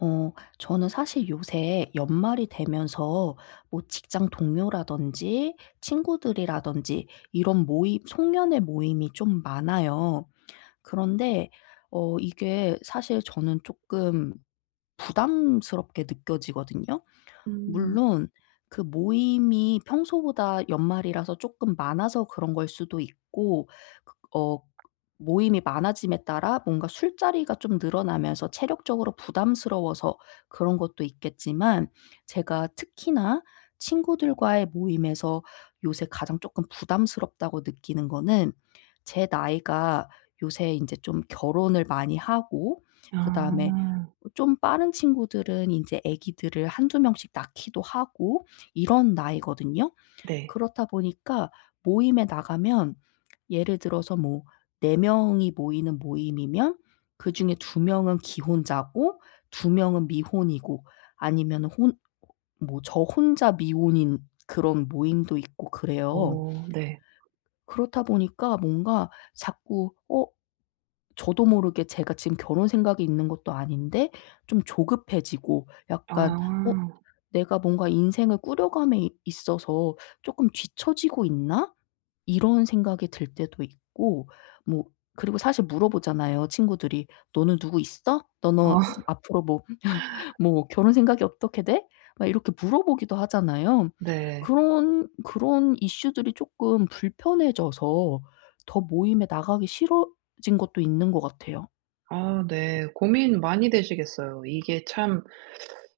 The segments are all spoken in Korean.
어 저는 사실 요새 연말이 되면서 뭐 직장 동료라든지 친구들이라든지 이런 모임 송년회 모임이 좀 많아요. 그런데 이게 사실 저는 조금 부담스럽게 느껴지거든요. 음. 물론 그 모임이 평소보다 연말이라서 조금 많아서 그런 걸 수도 있고, 그 모임이 많아짐에 따라 뭔가 술자리가 좀 늘어나면서 체력적으로 부담스러워서 그런 것도 있겠지만, 제가 특히나 친구들과의 모임에서 요새 가장 조금 부담스럽다고 느끼는 거는, 제 나이가 요새 이제 좀 결혼을 많이 하고 그다음에 아. 좀 빠른 친구들은 이제 아기들을 한두 명씩 낳기도 하고 이런 나이거든요. 네. 그렇다 보니까 모임에 나가면, 예를 들어서 뭐 4 명이 모이는 모임이면 그중에 2 명은 기혼자고 2 명은 미혼이고, 아니면 혼 뭐 저 혼자 미혼인 그런 모임도 있고 그래요. 어 네. 그렇다 보니까 뭔가 자꾸 저도 모르게 제가 지금 결혼 생각이 있는 것도 아닌데 좀 조급해지고' 약간, 아. 어 '내가 뭔가 인생을 꾸려감에 이 있어서 조금 뒤처지고 있나?' 이런 생각이 들 때도 있고. 뭐 그리고 사실 물어보잖아요, 친구들이. "너는 누구 있어? 아 너는 앞으로 뭐 결혼 생각이 어떻게 돼?" 막 이렇게 물어보기도 하잖아요. 네. 그런 이슈들이 조금 불편해져서 더 모임에 나가기 싫어진 것도 있는 것 같아요. 아 네. 고민 많이 되시겠어요. 이게 참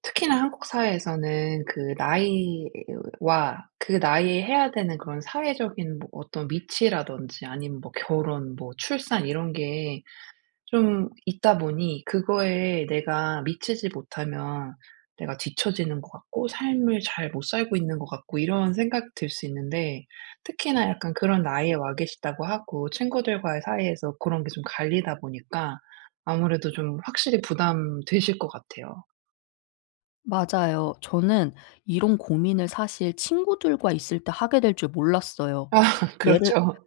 특히나 한국 사회에서는 그 나이와 그 나이에 해야 되는 그런 사회적인 뭐 어떤 위치라든지 아니면 뭐 결혼 뭐 출산 이런 게 좀 있다 보니 그거에 내가 미치지 못하면 내가 뒤처지는 것 같고 삶을 잘 못 살고 있는 것 같고 이런 생각이 들 수 있는데 특히나 약간 그런 나이에 와 계시다고 하고 친구들과의 사이에서 그런 게 좀 갈리다 보니까 아무래도 좀 확실히 부담되실 것 같아요. 맞아요. 저는 이런 고민을 사실 친구들과 있을 때 하게 될 줄 몰랐어요. 아 예를 그렇죠.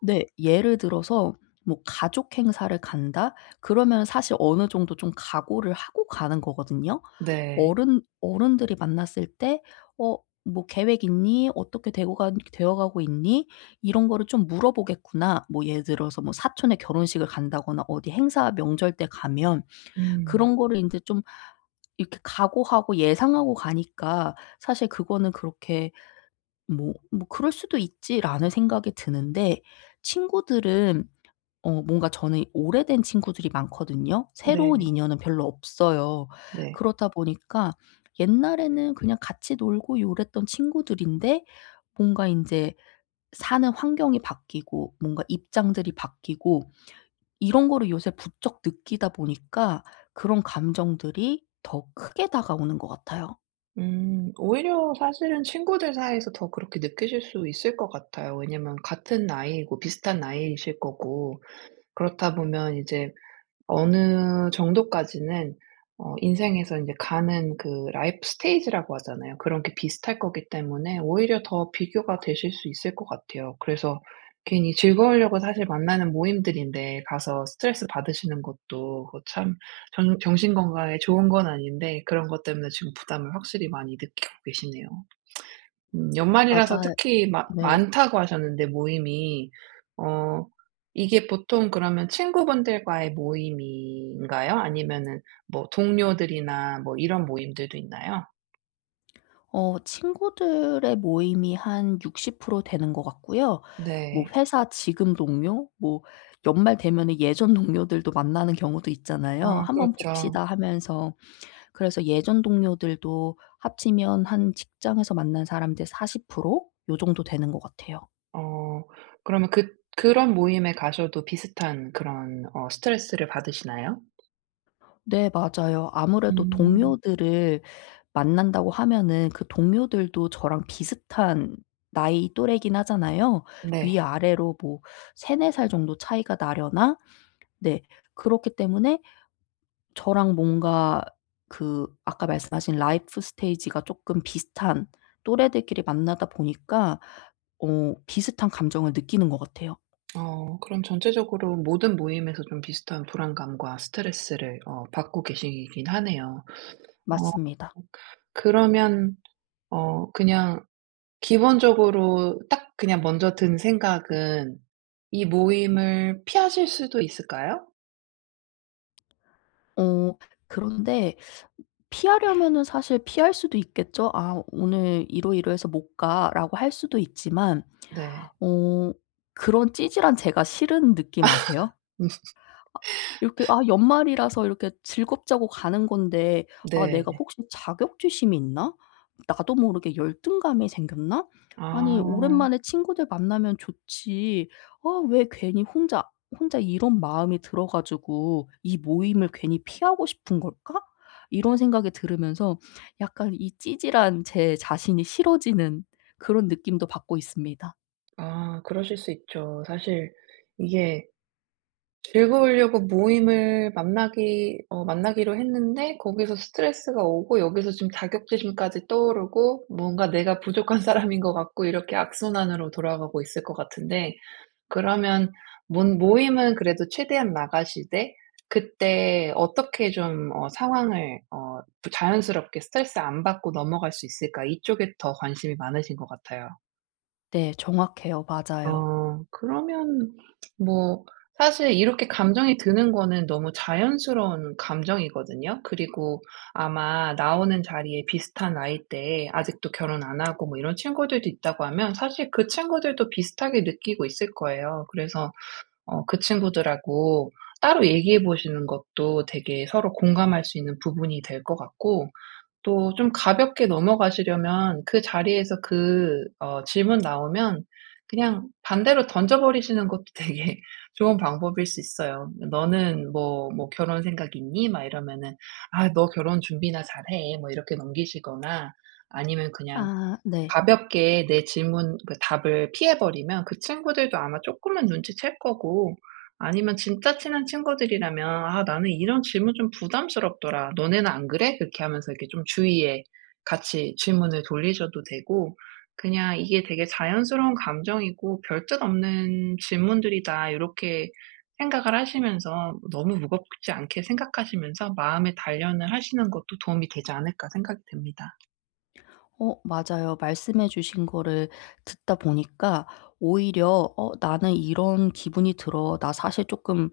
네. 예를 들어서 뭐 가족 행사를 간다? 그러면 사실 어느 정도 좀 각오를 하고 가는 거거든요. 네. 어른들이 만났을 때 "어 뭐 계획 있니? 어떻게 되고 가 되어 가고 있니?" 이런 거를 좀 물어보겠구나. 뭐 예를 들어서 뭐 사촌의 결혼식을 간다거나 어디 행사 명절 때 가면 음. 그런 거를 이제좀 이렇게 각오하고 예상하고 가니까, 사실 그거는 그렇게 뭐 '뭐 그럴 수도 있지.'라는 생각이 드는데, 친구들은, 뭔가 저는 오래된 친구들이 많거든요. 새로운 네. 인연은 별로 없어요. 네. 그렇다 보니까 옛날에는 그냥 같이 놀고 요랬던 친구들인데, 뭔가 인제 사는 환경이 바뀌고 뭔가 입장들이 바뀌고 이런 거를 요새 부쩍 느끼다 보니까 그런 감정들이 더 크게 다가오는 것 같아요. 음. 오히려 사실은 친구들 사이에서 더 그렇게 느끼실 수 있을 것 같아요. 왜냐면 같은 나이고 비슷한 나이이실 거고 그렇다 보면 이제 어느 정도까지는 인생에서 이제 가는 그 라이프 스테이지라고 하잖아요. 그런 게 비슷할 거기 때문에 오히려 더 비교가 되실 수 있을 것 같아요. 그래서 괜히 즐거우려고 사실 만나는 모임들인데 가서 스트레스 받으시는 것도 그거 참 정 정신 건강에 좋은 건 아닌데 그런 것 때문에 지금 부담을 확실히 많이 느끼고 계시네요. 연말이라서 맞아요. 특히 마 네. 많다고 하셨는데 모임이. 어 이게 보통 그러면 친구분들과의 모임인가요? 아니면은 뭐 동료들이나 뭐 이런 모임들도 있나요? 친구들의 모임이 한 60% 되는 것 같고요. 뭐 네. 회사 지금 동료 뭐, 연말 되면은 예전 동료들도 만나는 경우도 있잖아요. 아 "한번 그렇죠. 봅시다." 하면서. 그래서 예전 동료들도 합치면 한 직장에서 만난 사람들 40%요 정도 되는 것 같아요. 어 그러면 그런 모임에 가셔도 비슷한 그런 스트레스를 받으시나요? 네, 맞아요. 아무래도 음. 동료들을 만난다고 하면은 그 동료들도 저랑 비슷한 나이 또래이긴 하잖아요. 네. 위아래로 뭐 세네 살 정도 차이가 나려나? 네. 그렇기 때문에 저랑 뭔가 그 아까 말씀하신 라이프 스테이지가 조금 비슷한 또래들끼리 만나다 보니까 비슷한 감정을 느끼는 것 같아요. 그럼 전체적으로 모든 모임에서 좀 비슷한 불안감과 스트레스를 받고 계시긴 하네요. 어. 맞습니다. 그러면 그냥 기본적으로 딱 그냥 먼저 든 생각은 이 모임을 피하실 수도 있을까요? 어 그런데 피하려면은 사실 피할 수도 있겠죠. '아 오늘 이러이러해서 못 가.'라고 할 수도 있지만, 네. 어 그런 찌질한 제가 싫은 느낌 아세요? 이렇게, 아 연말이라서 이렇게 즐겁자고 가는 건데, '아 내가 네. 혹시 자격지심이 있나? 나도 모르게 열등감이 생겼나? 아니 아. 오랜만에 친구들 만나면 좋지. 아 왜 괜히 혼자 혼자 이런 마음이 들어 가지고 이 모임을 괜히 피하고 싶은 걸까?' 이런 생각이 들으면서 약간 이 찌질한 제 자신이 싫어지는 그런 느낌도 받고 있습니다. 아 그러실 수 있죠. 사실 이게 즐거우려고 모임을 만나기로 했는데 거기서 스트레스가 오고 여기서 지금 자격지심까지 떠오르고 뭔가 내가 부족한 사람인 것 같고 이렇게 악순환으로 돌아가고 있을 것 같은데 그러면 몬 모임은 그래도 최대한 나가시되 그때 어떻게 좀 상황을 자연스럽게 스트레스 안 받고 넘어갈 수 있을까? 이쪽에 더 관심이 많으신 것 같아요. 네, 정확해요. 맞아요. 그러면 뭐 사실 이렇게 감정이 드는 거는 너무 자연스러운 감정이거든요. 그리고 아마 나오는 자리에 비슷한 나이대에 아직도 결혼 안 하고 뭐 이런 친구들도 있다고 하면 사실 그 친구들도 비슷하게 느끼고 있을 거예요. 그래서 그 친구들하고 따로 얘기해 보시는 것도 되게 서로 공감할 수 있는 부분이 될 것 같고 또 좀 가볍게 넘어가시려면 그 자리에서 그 질문 나오면 그냥 반대로 던져 버리시는 것도 되게 좋은 방법일 수 있어요. "너는 뭐 결혼 생각 있니?" 막 이러면은 "아 너 결혼 준비나 잘해." 뭐 이렇게 넘기시거나 아니면 그냥 아, 네. 가볍게 내 질문 그 답을 피해 버리면 그 친구들도 아마 조금은 눈치챌 거고 아니면 진짜 친한 친구들이라면 "아 나는 이런 질문 좀 부담스럽더라. 너네는 안 그래?" 그렇게 하면서 이렇게 좀 주위에 같이 질문을 돌리셔도 되고 그냥 '이게 되게 자연스러운 감정이고 별뜻 없는 질문들이다.' 이렇게 생각을 하시면서 너무 무겁지 않게 생각하시면서 마음의 단련을 하시는 것도 도움이 되지 않을까 생각이 듭니다. 맞아요. 말씀해 주신 거를 듣다 보니까 오히려 나는 이런 기분이 들어. 나 사실 조금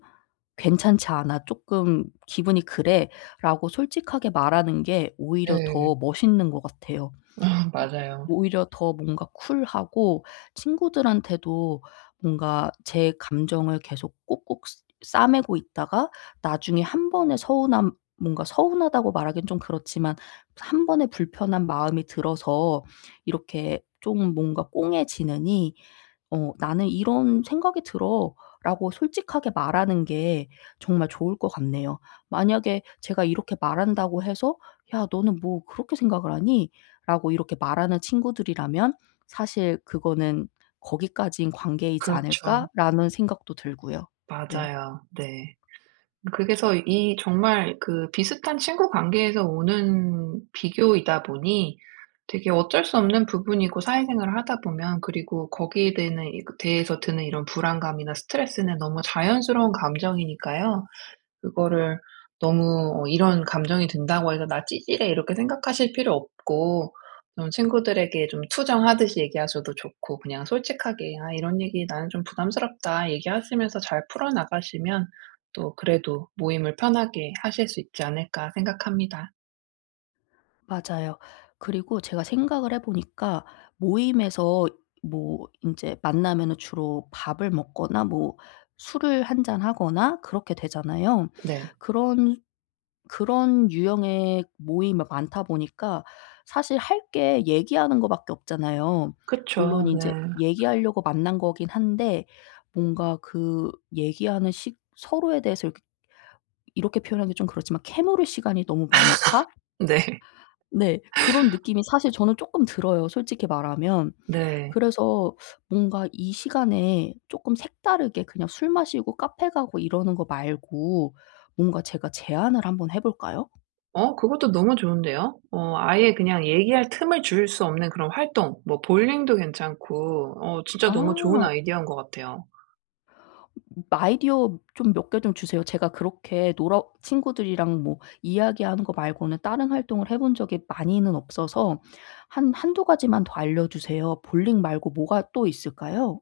괜찮지 않아. 조금 기분이 그래.'라고 솔직하게 말하는 게 오히려 네. 더 멋있는 것 같아요. 맞아요. 오히려 더 뭔가 쿨하고, 친구들한테도 뭔가 제 감정을 계속 꼭꼭 싸매고 있다가 나중에 한 번에 서운함 뭔가 서운하다고 말하기는 좀 그렇지만, 한 번에 불편한 마음이 들어서 이렇게 좀 뭔가 꽁해지느니, "나는 이런 생각이 들어."라고 솔직하게 말하는 게 정말 좋을 것 같네요. 만약에 제가 이렇게 말한다고 해서 "야 너는 뭐 그렇게 생각을 하니?"라고 이렇게 말하는 친구들이라면, 사실 그거는 '거기까지인 관계이지 그렇죠. 않을까?'라는 생각도 들고요. 네, 맞아요. 네. 그래서 이 정말 그 비슷한 친구 관계에서 오는 비교이다 보니 되게 어쩔 수 없는 부분이고 사회생활을 하다 보면 그리고 거기에 대는 대해서 드는 이런 불안감이나 스트레스는 너무 자연스러운 감정이니까요. 그거를 너무 '이런 감정이 든다고 해서 나 찌질해.' 이렇게 생각하실 필요 없고 좀 친구들에게 좀 투정하듯이 얘기하셔도 좋고 그냥 솔직하게 "아 이런 얘기 나는 좀 부담스럽다." 얘기하시면서 잘 풀어나가시면 또 그래도 모임을 편하게 하실 수 있지 않을까 생각합니다. 맞아요. 그리고 제가 생각을 해 보니까, 모임에서 뭐 인제 만나면은 주로 밥을 먹거나 뭐 술을 한 잔 하거나 그렇게 되잖아요. 네. 그런 그런 유형의 모임이 많다 보니까 사실 할 게 얘기하는 거 밖에 없잖아요. 그쵸. 물론 인제 네. 얘기하려고 만난 거긴 한데, 뭔가 그 얘기하는 시 서로에 대해서 이렇게 이렇게 표현하기 좀 그렇지만, 캐물을 시간이 너무 많다? 네. 네. 그런 느낌이 사실 저는 쪼끔 들어요, 솔직히 말하면. 네. 그래서 뭔가 이 시간에 쪼끔 색다르게 그냥 술 마시고 카페 가고 이러는 거 말고, 뭔가 제가 제안을 한번 해 볼까요? 그것도 너무 좋은데요. 아예 그냥 얘기할 틈을 줄 수 없는 그런 활동 뭐 볼링도 괜찮고 진짜 너무 좋은 아. 아이디어인 것 같아요. 아이디어 좀 몇 개 좀 주세요. 제가 그렇게 놀아, 친구들이랑 뭐 이야기하는 거 말고는 다른 활동을 해본 적이 많이는 없어서. 한 한두 가지만 더 알려주세요. 볼링 말고 뭐가 또 있을까요?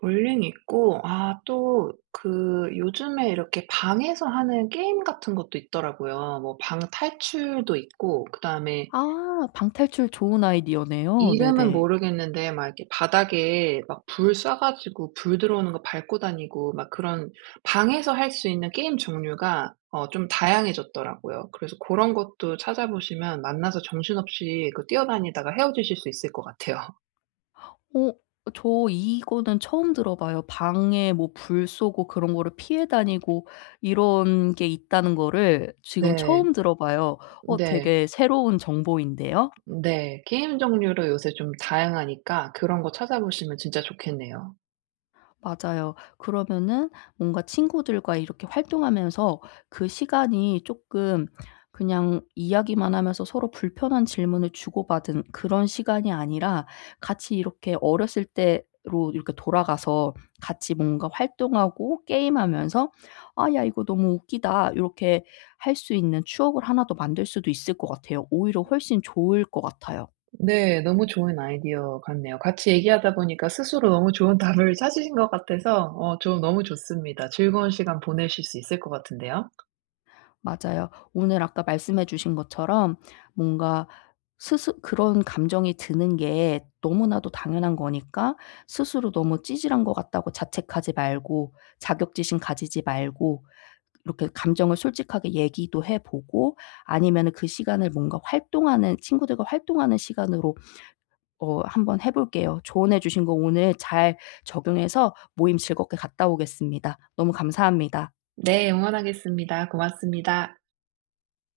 볼링 있고 아 또 그 요즘에 이렇게 방에서 하는 게임 같은 것도 있더라고요. 뭐 방 탈출도 있고 그다음에 아. 방탈출 좋은 아이디어네요. 이름은 네네. 모르겠는데 막 이렇게 바닥에 막 불 쏴 가지고 불 들어오는 거 밟고 다니고 막 그런 방에서 할 수 있는 게임 종류가 좀 다양해졌더라고요. 그래서 그런 것도 찾아보시면 만나서 정신없이 그 뛰어다니다가 헤어지실 수 있을 것 같아요. 어 저 이거는 처음 들어봐요. 방에 뭐 불 쏘고 그런 거를 피해 다니고 이런 게 있다는 거를 지금 네. 처음 들어봐요. 네. 되게 새로운 정보인데요. 네. 게임 종류로 요새 좀 다양하니까 그런 거 찾아보시면 진짜 좋겠네요. 맞아요. 그러면은 뭔가 친구들과 이렇게 활동하면서 그 시간이 조금, 그냥 이야기만 하면서 서로 불편한 질문을 주고받은 그런 시간이 아니라, 같이 이렇게 어렸을 때로 이렇게 돌아가서 같이 뭔가 활동하고 게임하면서 '아 야 이거 너무 웃기다.' 이렇게 할 수 있는 추억을 하나 더 만들 수도 있을 것 같아요. 오히려 훨씬 좋을 것 같아요. 네. 너무 좋은 아이디어 같네요. 같이 얘기하다 보니까 스스로 너무 좋은 답을 찾으신 것 같아서 저 너무 좋습니다. 즐거운 시간 보내실 수 있을 것 같은데요. 맞아요. 오늘 아까 말씀해 주신 것처럼, 뭔가 스스 그런 감정이 드는 게 너무나도 당연한 거니까 스스로 너무 찌질한 것 같다고 자책하지 말고, 자격지심 가지지 말고, 이렇게 감정을 솔직하게 얘기도 해 보고, 아니면은 그 시간을 뭔가 활동하는, 친구들과 활동하는 시간으로 한번 해 볼게요. 조언해 주신 거 오늘 잘 적용해서 모임 즐겁게 갔다 오겠습니다. 너무 감사합니다. 네. 응원하겠습니다. 고맙습니다.